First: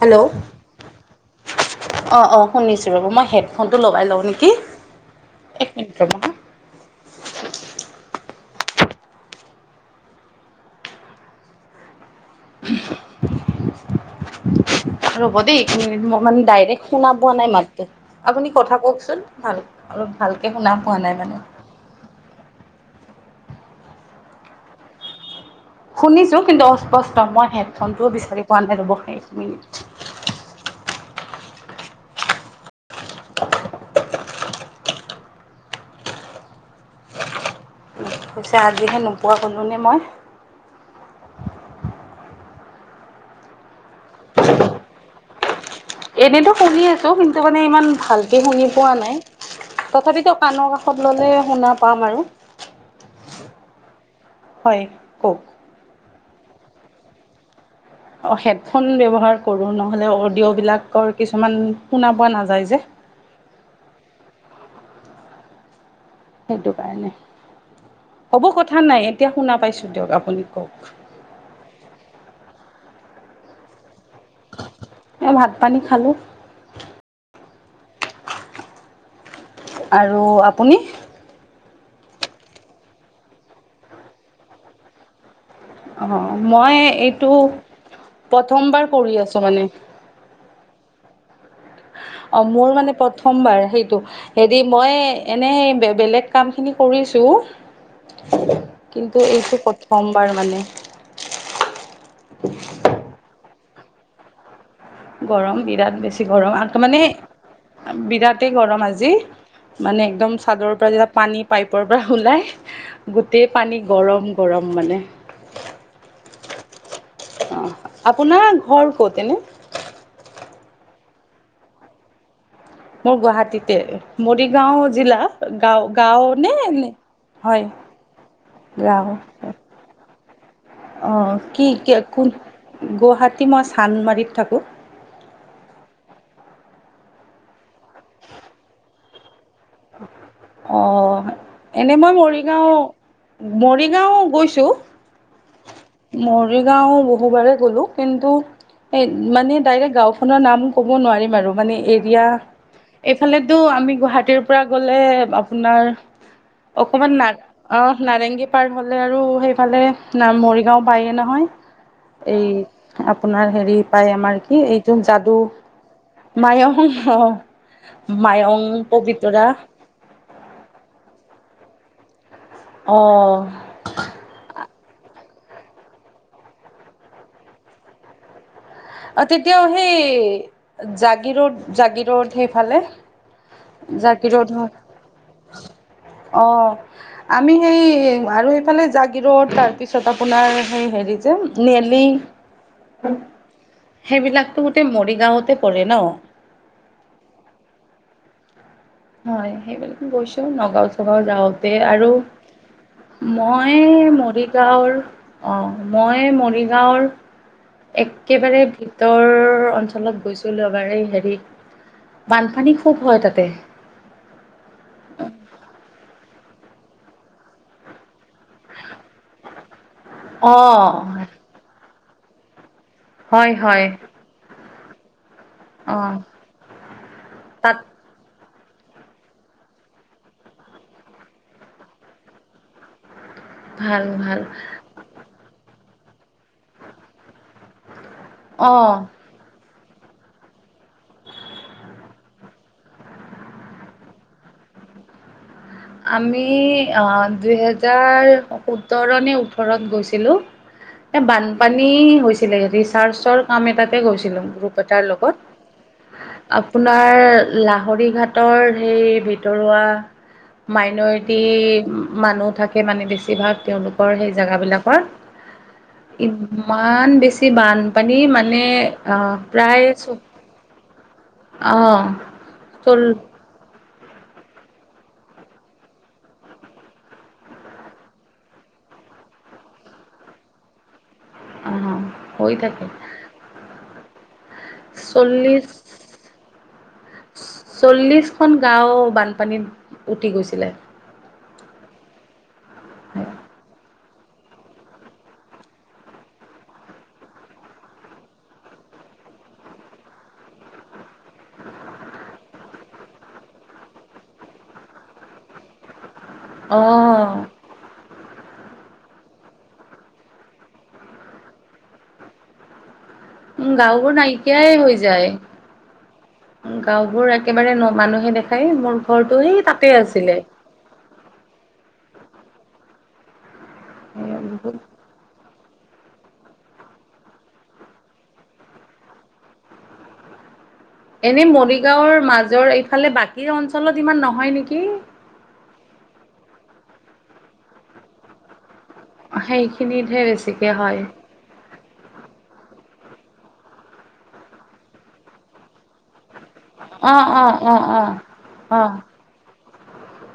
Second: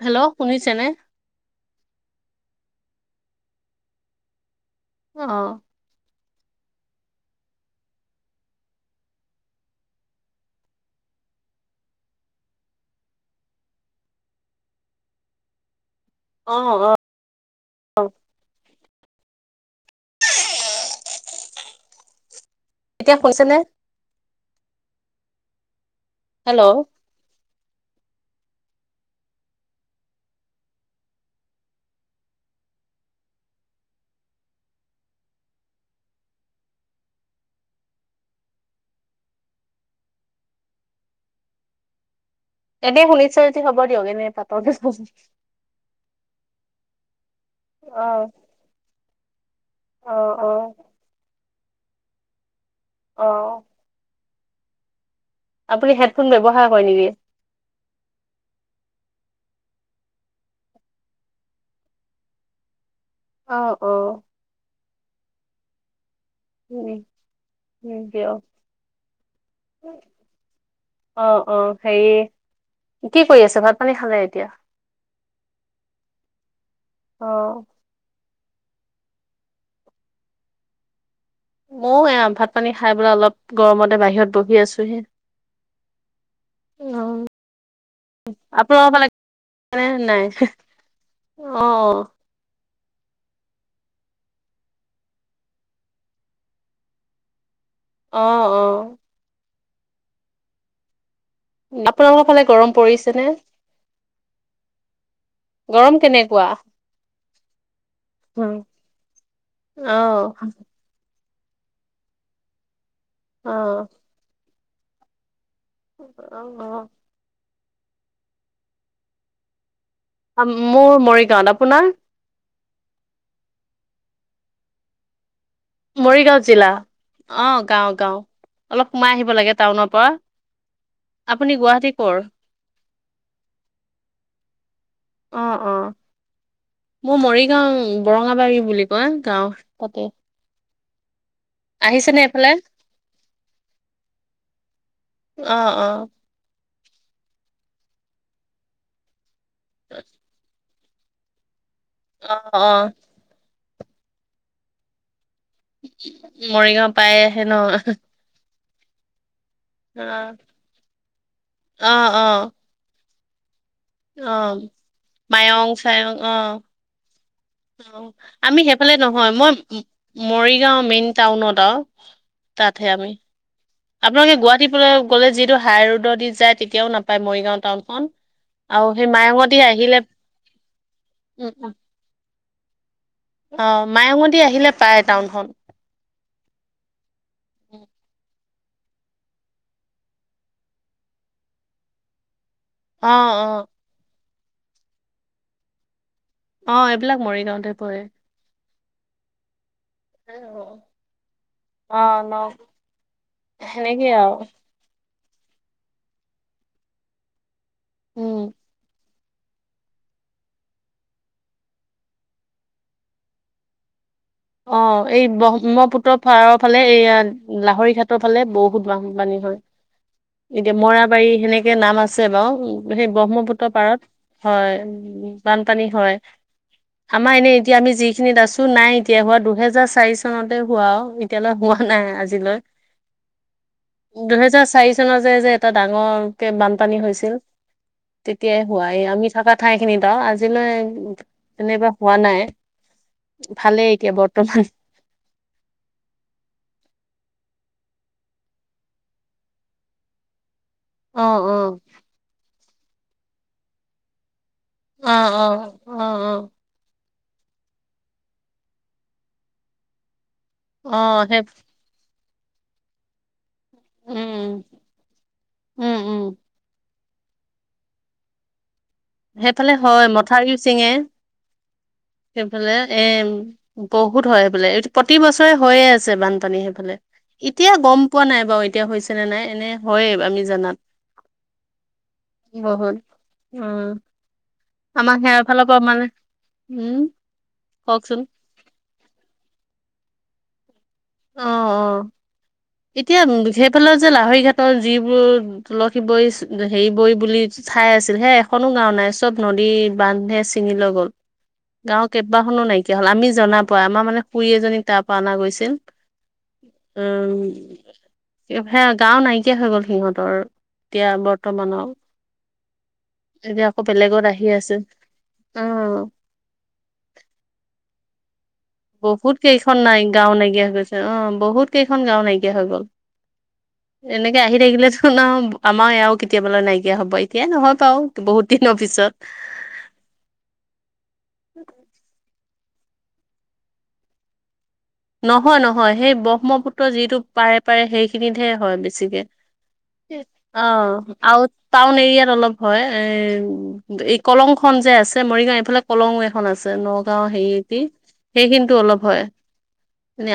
Hello অঁ, অঁ, শুনিছোঁ ৰ'ব, মই হেডফোনটো লগাই লওঁ নেকি। অ'। এক মিনিট ৰব ৰ'ব দেই, মই মানে ডাইৰেক্ট অ', শুনা পোৱা নাই মাত অ', আপুনি কথা কওঁকচোন, ভাল, অলপ ভালকে শুনা পোৱা নাই মানে। এতিয়া হৈছে নে? শুনিছোঁ, কিন্তু হেল্ল' অস্পষ্ট, মই হেডফোনটোও বিচাৰি পোৱা নাই ৰ'ব, এক মিনিট। পিছে আজিহে নোপোৱা হ'লোনে মই। এনেই শুনিছ যদি হ'ব দিয়ক, এনে পাতক [unintelligible] এনেতো শুনিয়ে আছো, কিন্তু মানে ইমান অ', ভালকে শুনি পোৱা নাই, তথাপিতো অ', কাণৰ অ'। কাষত ল'লে শুনা পাম আৰু। অঁ। হয়। কওক আপুনি হেডফোন ব্যৱহাৰ কৰে নেকি? অ', হেডফোন ব্যৱহাৰ কৰোঁ, নহ'লে অডিঅ'বিলাকৰ কিছুমান শুনা পোৱা নাযায় যে। অ', অ'। সেইটো উম, কাৰণে, উম, দিয়ক। হ'ব কথা নাই এতিয়া শুনা পাইছোঁ দিয়ক, আপুনি কওঁক। অ', অ', হেৰি কি কৰি আছে? ভাত পানী খালে এতিয়া এ, ভাত পানী খালো। অ'। আৰু আপুনি? ময়ো এয়া ভাত পানী খাই পেলাই অলপ, গৰমতে বাহিৰত বহি আছোহি। অ', মই অ', এইটো, আপোনালোকৰ প্ৰথমবাৰ ফালে কৰি আছোঁ মানে। নে নাই অ'। অ', মোৰ মানে প্ৰথমবাৰ সেইটো। হেৰি মই, এনে বে, বেলেগ কাম খিনি কৰিছোঁ অ' অ'। এ, এইটো প্ৰথমবাৰ মানে। আপোনালোকৰ ফালে গৰম পৰিছে নে? গৰম, বিৰাট বেছি গৰম, আৰু তাৰ মানে বিৰাটেই গৰম আজি, মানে অ', একদম চাদৰৰ পৰা পানী পাইপৰ পৰা ওলাই, গোটেই পানী অ', গৰম গৰম মানে। অ', অ'। অ' আপোনাৰ ঘৰ ক'ত এনে? মোৰ মৰিগাঁৱত, আপোনাৰ? মোৰ গুৱাহাটীতে, মৰিগাঁও জিলা গাঁও গাঁও মৰিগাঁও নে জিলা নে হয় অ' গাওঁ, গাওঁ অলপ গাঁও সোমাই আহিব লাগে টাউনৰ পৰা। অ', আপুনি কি গুৱাহাটী ক'ৰ? কোন, গুৱাহাটী মই চান্দমাৰীত থাকোঁ। অ', অ', মোৰ মৰিগাঁও, বৰঙাবাৰী বুলি কয়, গাওঁ তাতে। অঁ। এনেই মই আহিছেনে এইফালে? মৰিগাঁও, মৰিগাঁও গৈছোঁ। অ', অ', মৰিগাঁও বহুবাৰে গ'লোঁ, কিন্তু এই মানে ডাইৰেক্ট গাঁওখনৰ নাম ক'ব নোৱাৰিম আৰু, মানে এৰিয়া অ', অ', এইফালেটো আমি গুৱাহাটীৰ পৰা গ'লে আপোনাৰ, মৰিগাঁও পাই অকমান না, আহে ন? অ' নাৰেংগী পাৰ হ'লে আৰু, সেইফালে না, অ', মৰিগাঁও পায়ে নহয়, অ', এই অ', আপোনাৰ হেৰি পায়, আমাৰ কি অ', এইটো যাদু মায়ং চায়ং অ', মায়ং। অ', মায়ং আমি সেইফালে নহয়, পবিতৰা মই মৰিগাঁও মেইন টাউনত আৰু। তাতহে অ আমি আপোনালোকে গুৱাহাটীলৈ গ'লে যিতো হাই ৰোড দি যায় তেতিয়াও নাপায় মৰিগাঁও টাউনখন? আৰু সেই অ' মায়ঙতি তেতিয়াও সেই আহিলে উম জাগীৰোদ উম জাগীৰোদ সেইফালে অ' মায়ঙে জাগি দি ৰোড আহিলে হয় পায় টাউনখন। অ'। আমি সেই আৰু এইফালে জাগীৰোদ তাৰপিছত আপোনাৰ সেই হেৰি যে নেলী অ', অ'। সেইবিলাকতো গোটেই মৰিগাঁওতে পৰে ন? অ' এইবিলাক মৰিগাঁওতে পৰে। হয় সেইবিলাকো গৈছো নগাঁও চগাঁও যাওঁতে অ আৰু। ন মই সেনেকেই আৰু মৰিগাঁৱৰ অঁ মই মৰিগাঁৱৰ উম। একেবাৰে ভিতৰ অঞ্চলত গৈছিলো এবাৰ এই হেৰি, বানপানী খুব হয় তাতে। অ' এই ব্ৰহ্মপুত্ৰ পাৰত ফালে এইয়া লাহৰি ঘাটৰ ফালে বহুত বান বানী হয়। এতিয়া অ', মৈৰাবাৰী সেনেকে নাম আছে বাৰু, সেই হয় ব্ৰহ্মপুত্ৰ হয় পাৰত। হয় বানপানী হয়। অ', আমাৰ এনেই তাত এতিয়া আমি যিখিনিত আছো নাই। এতিয়া হোৱা দুহেজাৰ চাৰি চনতে হোৱা। এতিয়ালৈ হোৱা নাই আজিলৈ। ভাল ভাল দুহেজাৰ চাৰি চনৰ যে যে এটা ডাঙৰকে বানপানী হৈছিল তেতিয়াই হোৱা। অ', আমি থকা ঠাই খিনিত আৰু আজিলৈ তেনেকুৱা হোৱা নাই। ভালেই এতিয়া বৰ্তমান। আমি দুহেজাৰ সোতৰ নে ওঠৰত গৈছিলোঁ। অ এ অ বানপানী হৈছিলে, ৰিচাৰ্চৰ কাম এটাতে গৈছিলো। গ্ৰ প এটাৰ অ অ অ লগত। অ আপোনাৰ লাহৰি ঘাটৰ সেই ভিতৰুৱা অ মাইনৰিটি সেই মানুহ থাকে মানে বেছিভাগ। তেওঁলোকৰ সেই উম জেগাবিলাকৰ উম উম ইমান বেছি ছি বানপানী মানে আহ সেইফালে প্ৰায় হয় চব মথাউৰীও চিঙে, আহ সেইফালে চল এম বহুত হয় সেইফালে, এইটো প্ৰতি বছৰে হৈয়ে আছে বানপানী সেইফালে। এতিয়া গ'ম পোৱা নাই বাৰু এতিয়া হৈছে নে নাই, এনে হয়ে আমি জানাত। আহ হৈ থাকে বহুত উম [unintelligible] আমাক চল্লিশ সেৰাৰফালৰ পৰা মানে, উম কওঁকচোন। এখন গাঁও বানপানীত উঠি গৈছিলে। অ', অ' এতিয়া সেইফালে যে লাহৰি ঘাটৰ যিবোৰ তুলসী বৰী হেৰি বৰী বুলি ঠাই আছিল। হে এখনো গাও নাই চব নদী বান্ধে ছিল চিঙি লৈ গ'ল। গাঁৱৰ কেইবাখনো নাইকিয়া হ'ল, আমি জনা পা আমাৰ মানে খুৰী এজনীক তাৰ পৰা অনা গৈছিল। অহ উম। সেয়া গাও নাইকিয়া হৈ গ'ল সিহঁতৰ এতিয়া বৰ্তমানৰ। এতিয়া আকৌ গাঁওবোৰ বেলেগত আহি নাইকিয়াই আছে। হৈ যায় অ' গাঁওবোৰ একেবাৰে ন মানুহে দেখাই মোৰ বহুত ঘৰটো সেই কেইখন তাতে নাই গাঁও আছিলে। নাইকিয়া হৈ গৈছে অ' বহুত কেইখন গাঁও নাইকিয়া হৈ গ'ল। এনেকে আহি থাকিলে ন আমাৰ এয়াও কেতিয়াবালে নাইকিয়া হ'ব, এতিয়াই নহয় বাৰু বহুত দিনৰ পিছত। এনে মৰিগাঁওৰ মাজৰ এইফালে বাকী অঞ্চলত ইমান নহয় নেকি? নহয় নহয় সেই ব্ৰহ্মপুত্ৰ যিটো পাৰে পাৰে সেইখিনিতহে হয় বেচিকে। সেইখিনিতহে বেছিকে হয় আৰু টাউন এৰিয়াত অলপ হয়, এ এই কলংখন যে আছে মৰিগাঁও এইফালে পলং এখন আছে, অ নগাঁও অ অ হেৰিয়েদি, অ সেইখিনিটো অ অলপ হয়।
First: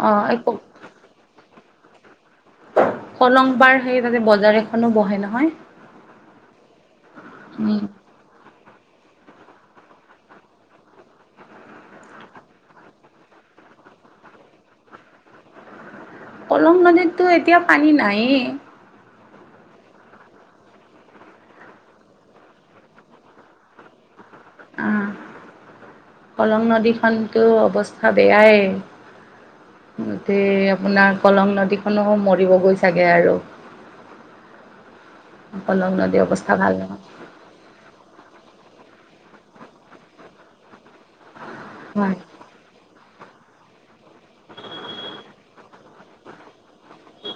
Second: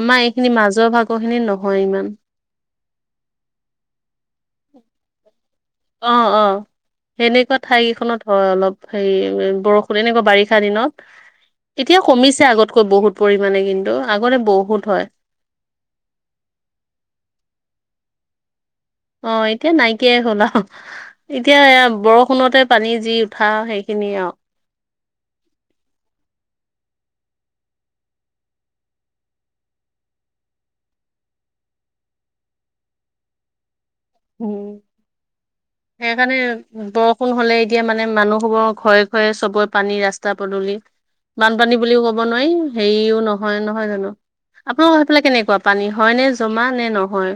আমাৰ অ', এই এইখিনি মাজৰ ভাগৰ খিনি নহয় ইমান। কলং পাৰ সেই তাতে, বজাৰ এখনো বহে নহয়। অ', অ', সেনেকুৱা ঠাই উম, কেইখনত হয় অলপ। হেৰি বৰষুণ, এনেকুৱা বাৰিষা দিনত। এতিয়া কমিছে আগতকৈ বহুত পৰিমাণে কিন্তু, আগতে বহুত হয়। কলং নদীতটো এতিয়া পানী নাইয়ে। অ ', এতিয়া নাইকিয়াই হ'ল আহ। এতিয়া বৰষুণতে পানী যি উঠা, সেইখিনিয়ে আৰু। অ', কলং নদীখনটো অৱস্থা বেয়াই। গোটেই আপোনাৰ, কলং নদীখনো মৰিবগৈ চাগে আৰু। উম, কলং নদীৰ সেইকাৰণে অৱস্থা ভাল নহয়। বৰষুণ হ'লে, এতিয়া মানে মানুহৰ হ'ব, ঘৰে ঘৰে চবৰে পানী, ৰাস্তা পদূলি। বানপানী বুলিও হয়। ক'ব নোৱাৰি, হেৰিও নহয় নহয় জানো, আপোনালোকৰ সেইফালে কেনেকুৱা? পানী হয়নে, জমা নে নহয়?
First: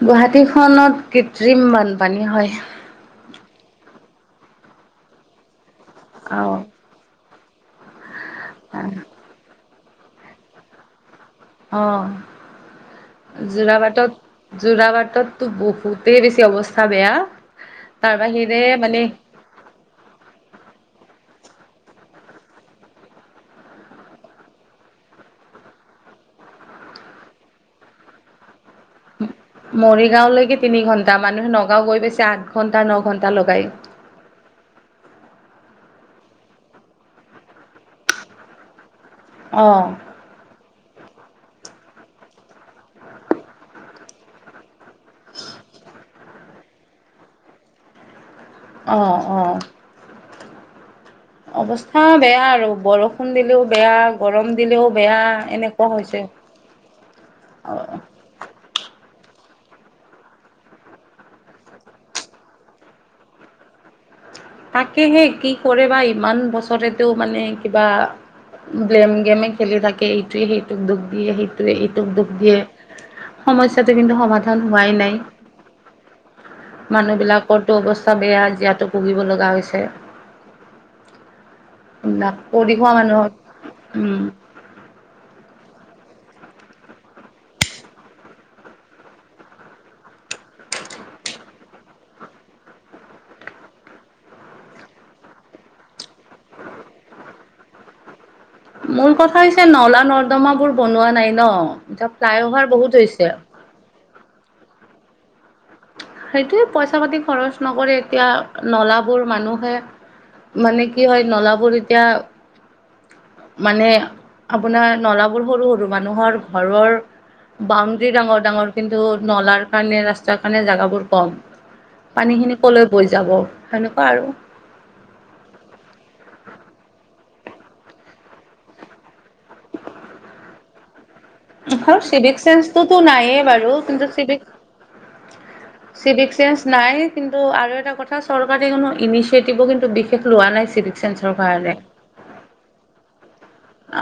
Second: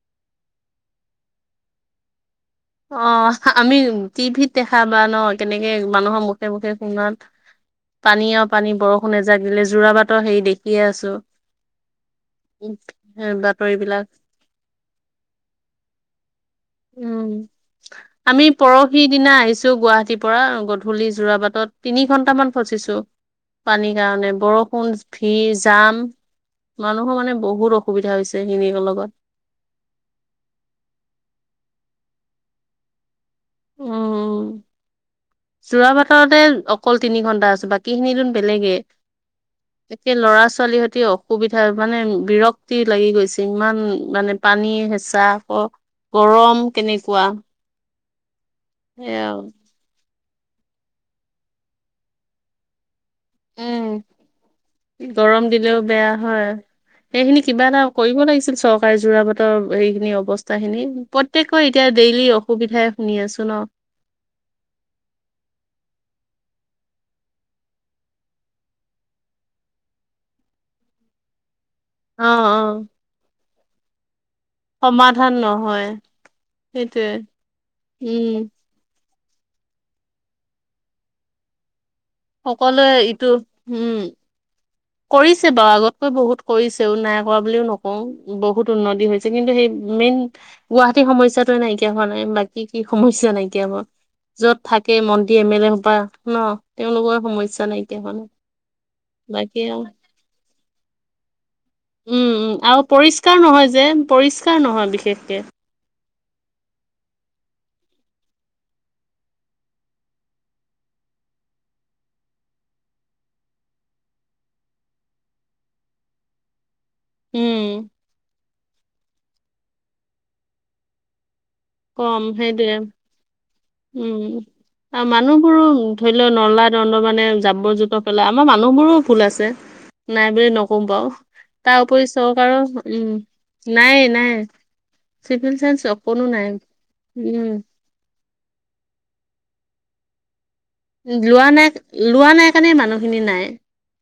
গুৱাহাটী খত কৃত্ৰিম বানপানী হয়। অ ', আমি টিভিত দেখা বা ন'। কেনেকে মানুহৰ মুখে, অ', মুখে শুনাত পানী আৰু পানী বৰষুণে জাগিলে জোৰাবাটৰ হেৰি দেখিয়ে আছোঁ। অ', বাতৰিবিলাক যোৰাবাটত যোৰাবাটতটো বহুতেই বেছি অৱস্থা বেয়া। উম, তাৰ আমি বাহিৰে পৰহি মানে দিনা আহিছোঁ, গুৱাহাটী পৰা গধূলি যোৰাবাটত, তিনি ঘন্টামান ফচিছোঁ। পানীৰ কাৰণে, বৰষুণ, ভিৰ জাম। মানুহৰ মানে বহুত অসুবিধা হৈছে, [unintelligible] লগত। মৰিগাঁওলৈকে তিনি ঘন্টা, মানুহে নগাঁও গৈ পাইছে আঠ ঘন্টা, ন ঘন্টা লগাই। উম। জোৰাবাটতে অকল তিনি ঘণ্টা আছে, বাকী খিনি টো বেলেগে। অঁ একে ল'ৰা ছোৱালীহঁতেও অসুবিধা, মানে বিৰক্তি লাগি গৈছে, ইমান মানে পানী হেঁচা গৰম কেনেকুৱা? অ', সেয়া অ'। অৱস্থা বেয়া আৰু, বৰষুণ ষুণ দিলেও উম বেয়া, গৰম দিলেও বেয়া, এনেকুৱা হৈছে। এইখিনি কিবা এটা কৰিব লাগিছিল, চৰকাৰে যোৰা বাটত। ৰ এইখিনি অৱস্থা খিনি, প্ৰত্যেকৰে এতিয়া ডেইলি অসুবিধাই শুনি আছোঁ ন'। তাকেহে কি কৰে বা, ইমান বছৰেতে মানে কিবা ব্লেম গেমে খেলি থাকে, এইটোৱে সেইটোক দুখ দিয়ে, সেই অ দুখ দিয়ে, অ সমস্যাটো কিন্তু সমাধান হোৱাই নাই, সমাধান নহয় সেইটোৱে মানুহ বিলাকৰটো অৱস্থা উম বেয়া, যিহেতু ভুগিব লগা হৈছে। না, কৰি সকলোৱে খোৱা ইটো মানুহৰ উম। কৰিছে বাৰু, আগতকৈ বহুত কৰিছেও নাই কৰা বুলিও নকওঁ, বহুত উন্নতি হৈছে কিন্তু, সেই মেইন গুৱাহাটীৰ সমস্যাটোৱে নাইকিয়া হোৱা নাই, বাকী কি সমস্যা নাইকিয়া হ'ব। য'ত থাকে মন্ত্ৰী এম এল এ সোপা ন', তেওঁলোকৰ সমস্যা নাইকিয়া হোৱা নাই। মূল কথা বাকী হৈছে আৰু নলা নৰ্দমাবোৰ বনোৱা নাই ন'। এতিয়া উম, ফ্লাই উম, অভাৰ আৰু বহুত হৈছে। পৰিষ্কাৰ নহয় যে, পৰিষ্কাৰ নহয় বিশেষকে। সেইটোৱে পইচা পাতি খৰচ নকৰে, এতিয়া নলাবোৰ মানুহে মানে কি হয়, নলাবোৰ এতিয়া মানে আপোনাৰ, নলাবোৰ সৰু, সৰু মানুহৰ ঘৰৰ উম বাউণ্ডৰী ডাঙৰ ডাঙৰ কিন্তু নলাৰ কাৰণে ৰাস্তাৰ কাৰণে জাগাবোৰ কম। কম পানীখিনি সেইটোৱে কলৈ বৈ যাব। সেনেকুৱা আৰু। উম। মানুহবোৰো ধৰি ল নলা নৰ্দমাতে মানে জাবৰ জোঁথৰ পেলাই আমাৰ মানুহবোৰো ভুল আছে। নাই বুলি নকওঁ বাৰু। তাৰ উপৰি চিভিক চৰকাৰৰ চেন্সটোতো উম নাইে বাৰু, নাই কিন্তু নাই চিভিক চিভিল চাইন্স অকনো চিভিক চেন্স নাই কিন্তু উম আৰু এটা কথা চৰকাৰে কোনো ইনিচিয়েটিভো কিন্তু বিশেষ লোৱা নাইছিল। লোৱা নাই লোৱা নাই কাৰণে মানুহখিনি নাই।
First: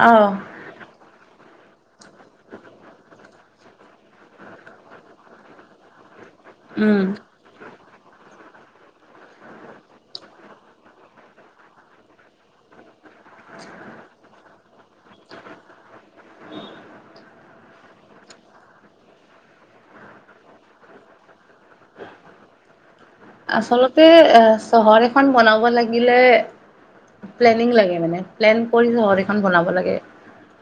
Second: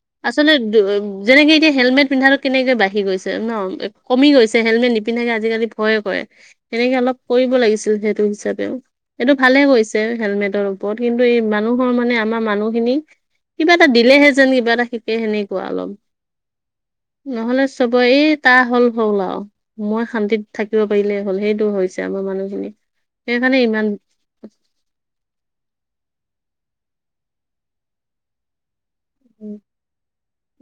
আহ আচলতে যেনেকে এতিয়া হেলমেট পিন্ধাটো কেনেকে বাঢ়ি গৈছে ন কমি গৈছে হেলমেট নিপিন্ধাকে আজিকালি ভয়ে কৰে। সেনেকে উম অলপ কৰিব লাগিছিল সেইটো হিচাপেও। এইটো ভালে কৰিছে হেলমেটৰ ওপৰত কিন্তু এই মানুহৰ মানে আমাৰ মানুহখিনিক কিবা এটা দিলেহে যেন কিবা এটা শিকে সেনেকুৱা অলপ। [inaudible] নহ'লে চবৰে তাৰ হ'ল হ'ল আৰু। মই শান্তিত থাকিব পাৰিলে হ'ল সেইটো হৈছে আমাৰ মানুহখিনি। সেইকাৰণে ইমান আচলতে এ চহৰ এখন বনাব লাগিলে প্লেনিং লাগে মানে প্লেন কৰি চহৰ এখন উম বনাব লাগে।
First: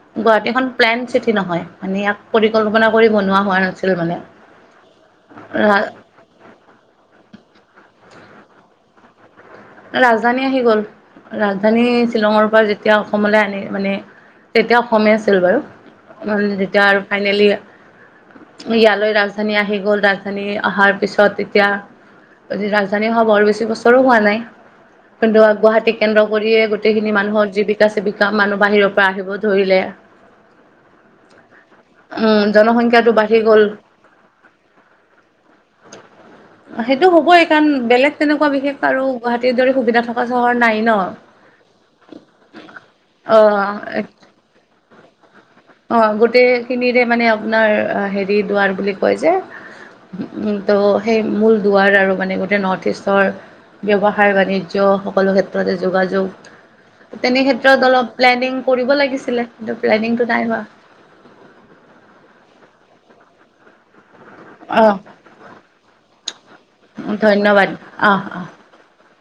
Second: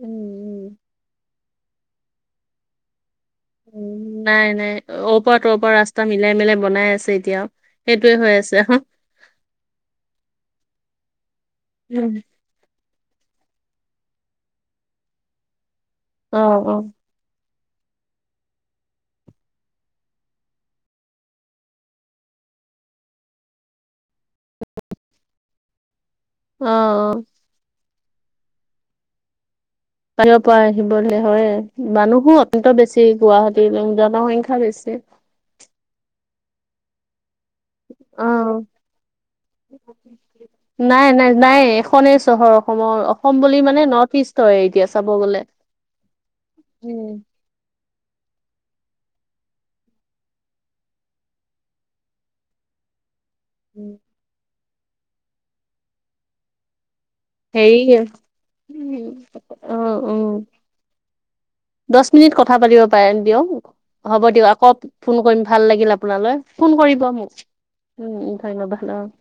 উম গুৱাহাটীখন উম প্লেন চিটি নহয় মানে ইয়াক পৰিকল্পনা কৰি বনোৱা হোৱা নাছিল মানে উম, নাই নাই অৰ পৰা তৰ ৰা পৰা ৰাস্তা মিলাই মিলাই বনাই আছে এতিয়াও সেইটোয়ে হৈ আছে। ৰাজধানী আহি গ'ল ৰাজধানী শ্বিলঙৰ পৰা যেত তিয়া অসমলৈ আনে মানে তেতিয়া অসমেই আছিল অ বাৰু অ যেতিয়া আৰু ফাইনেলি ইয়ালৈ ৰাজধানী আহি গ'ল ৰাজধানী অহাৰ পিছত তেতিয়া যি ৰাজধানী হোৱা বৰ বেছি বছৰো হোৱা নাই। কিন্তু গুৱাহাটী কেন্দ্ৰ অ কৰিয়েই গোটেইখিনি অ মানুহৰ জীৱিকা চীৱিকা মানুহ বাহিৰৰ পৰা আহিব ধৰিলে। বাহিৰৰ পৰা আহিব ধৰিলে হয়ে। মানুহো উম অত্যন্ত বেছি জনসংখ্যাটো বাঢ়ি গ'ল গুৱাহাটী জনসংখ্যা বেছি। সেইটো হ'বই কাৰণ বেলেগ অ তেনেকুৱা বিশেষ আৰু গুৱাহাটীৰ দৰে সুবিধা থকা চহৰ ন নাই নাই নাই এখনেই চহৰ অসমৰ অ অসম বুলি মানে নৰ্থ ই ষ্টৰে এতিয়া চাব গ'লে। অ', এইখিনিৰে উম মানে আপোনাৰ হেৰি দুৱাৰ বুলি কয় যে। ত' সেই মূল দুৱাৰ আৰু মানে গোটেই নৰ্থ ইষ্টৰ। উম, ব্যৱসায় বাণিজ্য সকলো ক্ষেত্ৰতে যোগাযোগ। তেনে ক্ষেত্ৰত হেৰি অলপ প্লেনিং কৰিব উম লাগিছিলে। কিন্তু অ' প্লেনিংটো উম নাই হোৱা। দহ মিনিট কথা পাতিব পাৰিম দিয়ক, হ'ব দিয়ক। আকৌ অ ফোন কৰিম ভাল লাগিল আপোনালৈ। ফোন কৰিব মোক, ধন্যবাদ উম অ উম অ। ধন্যবাদ অ'।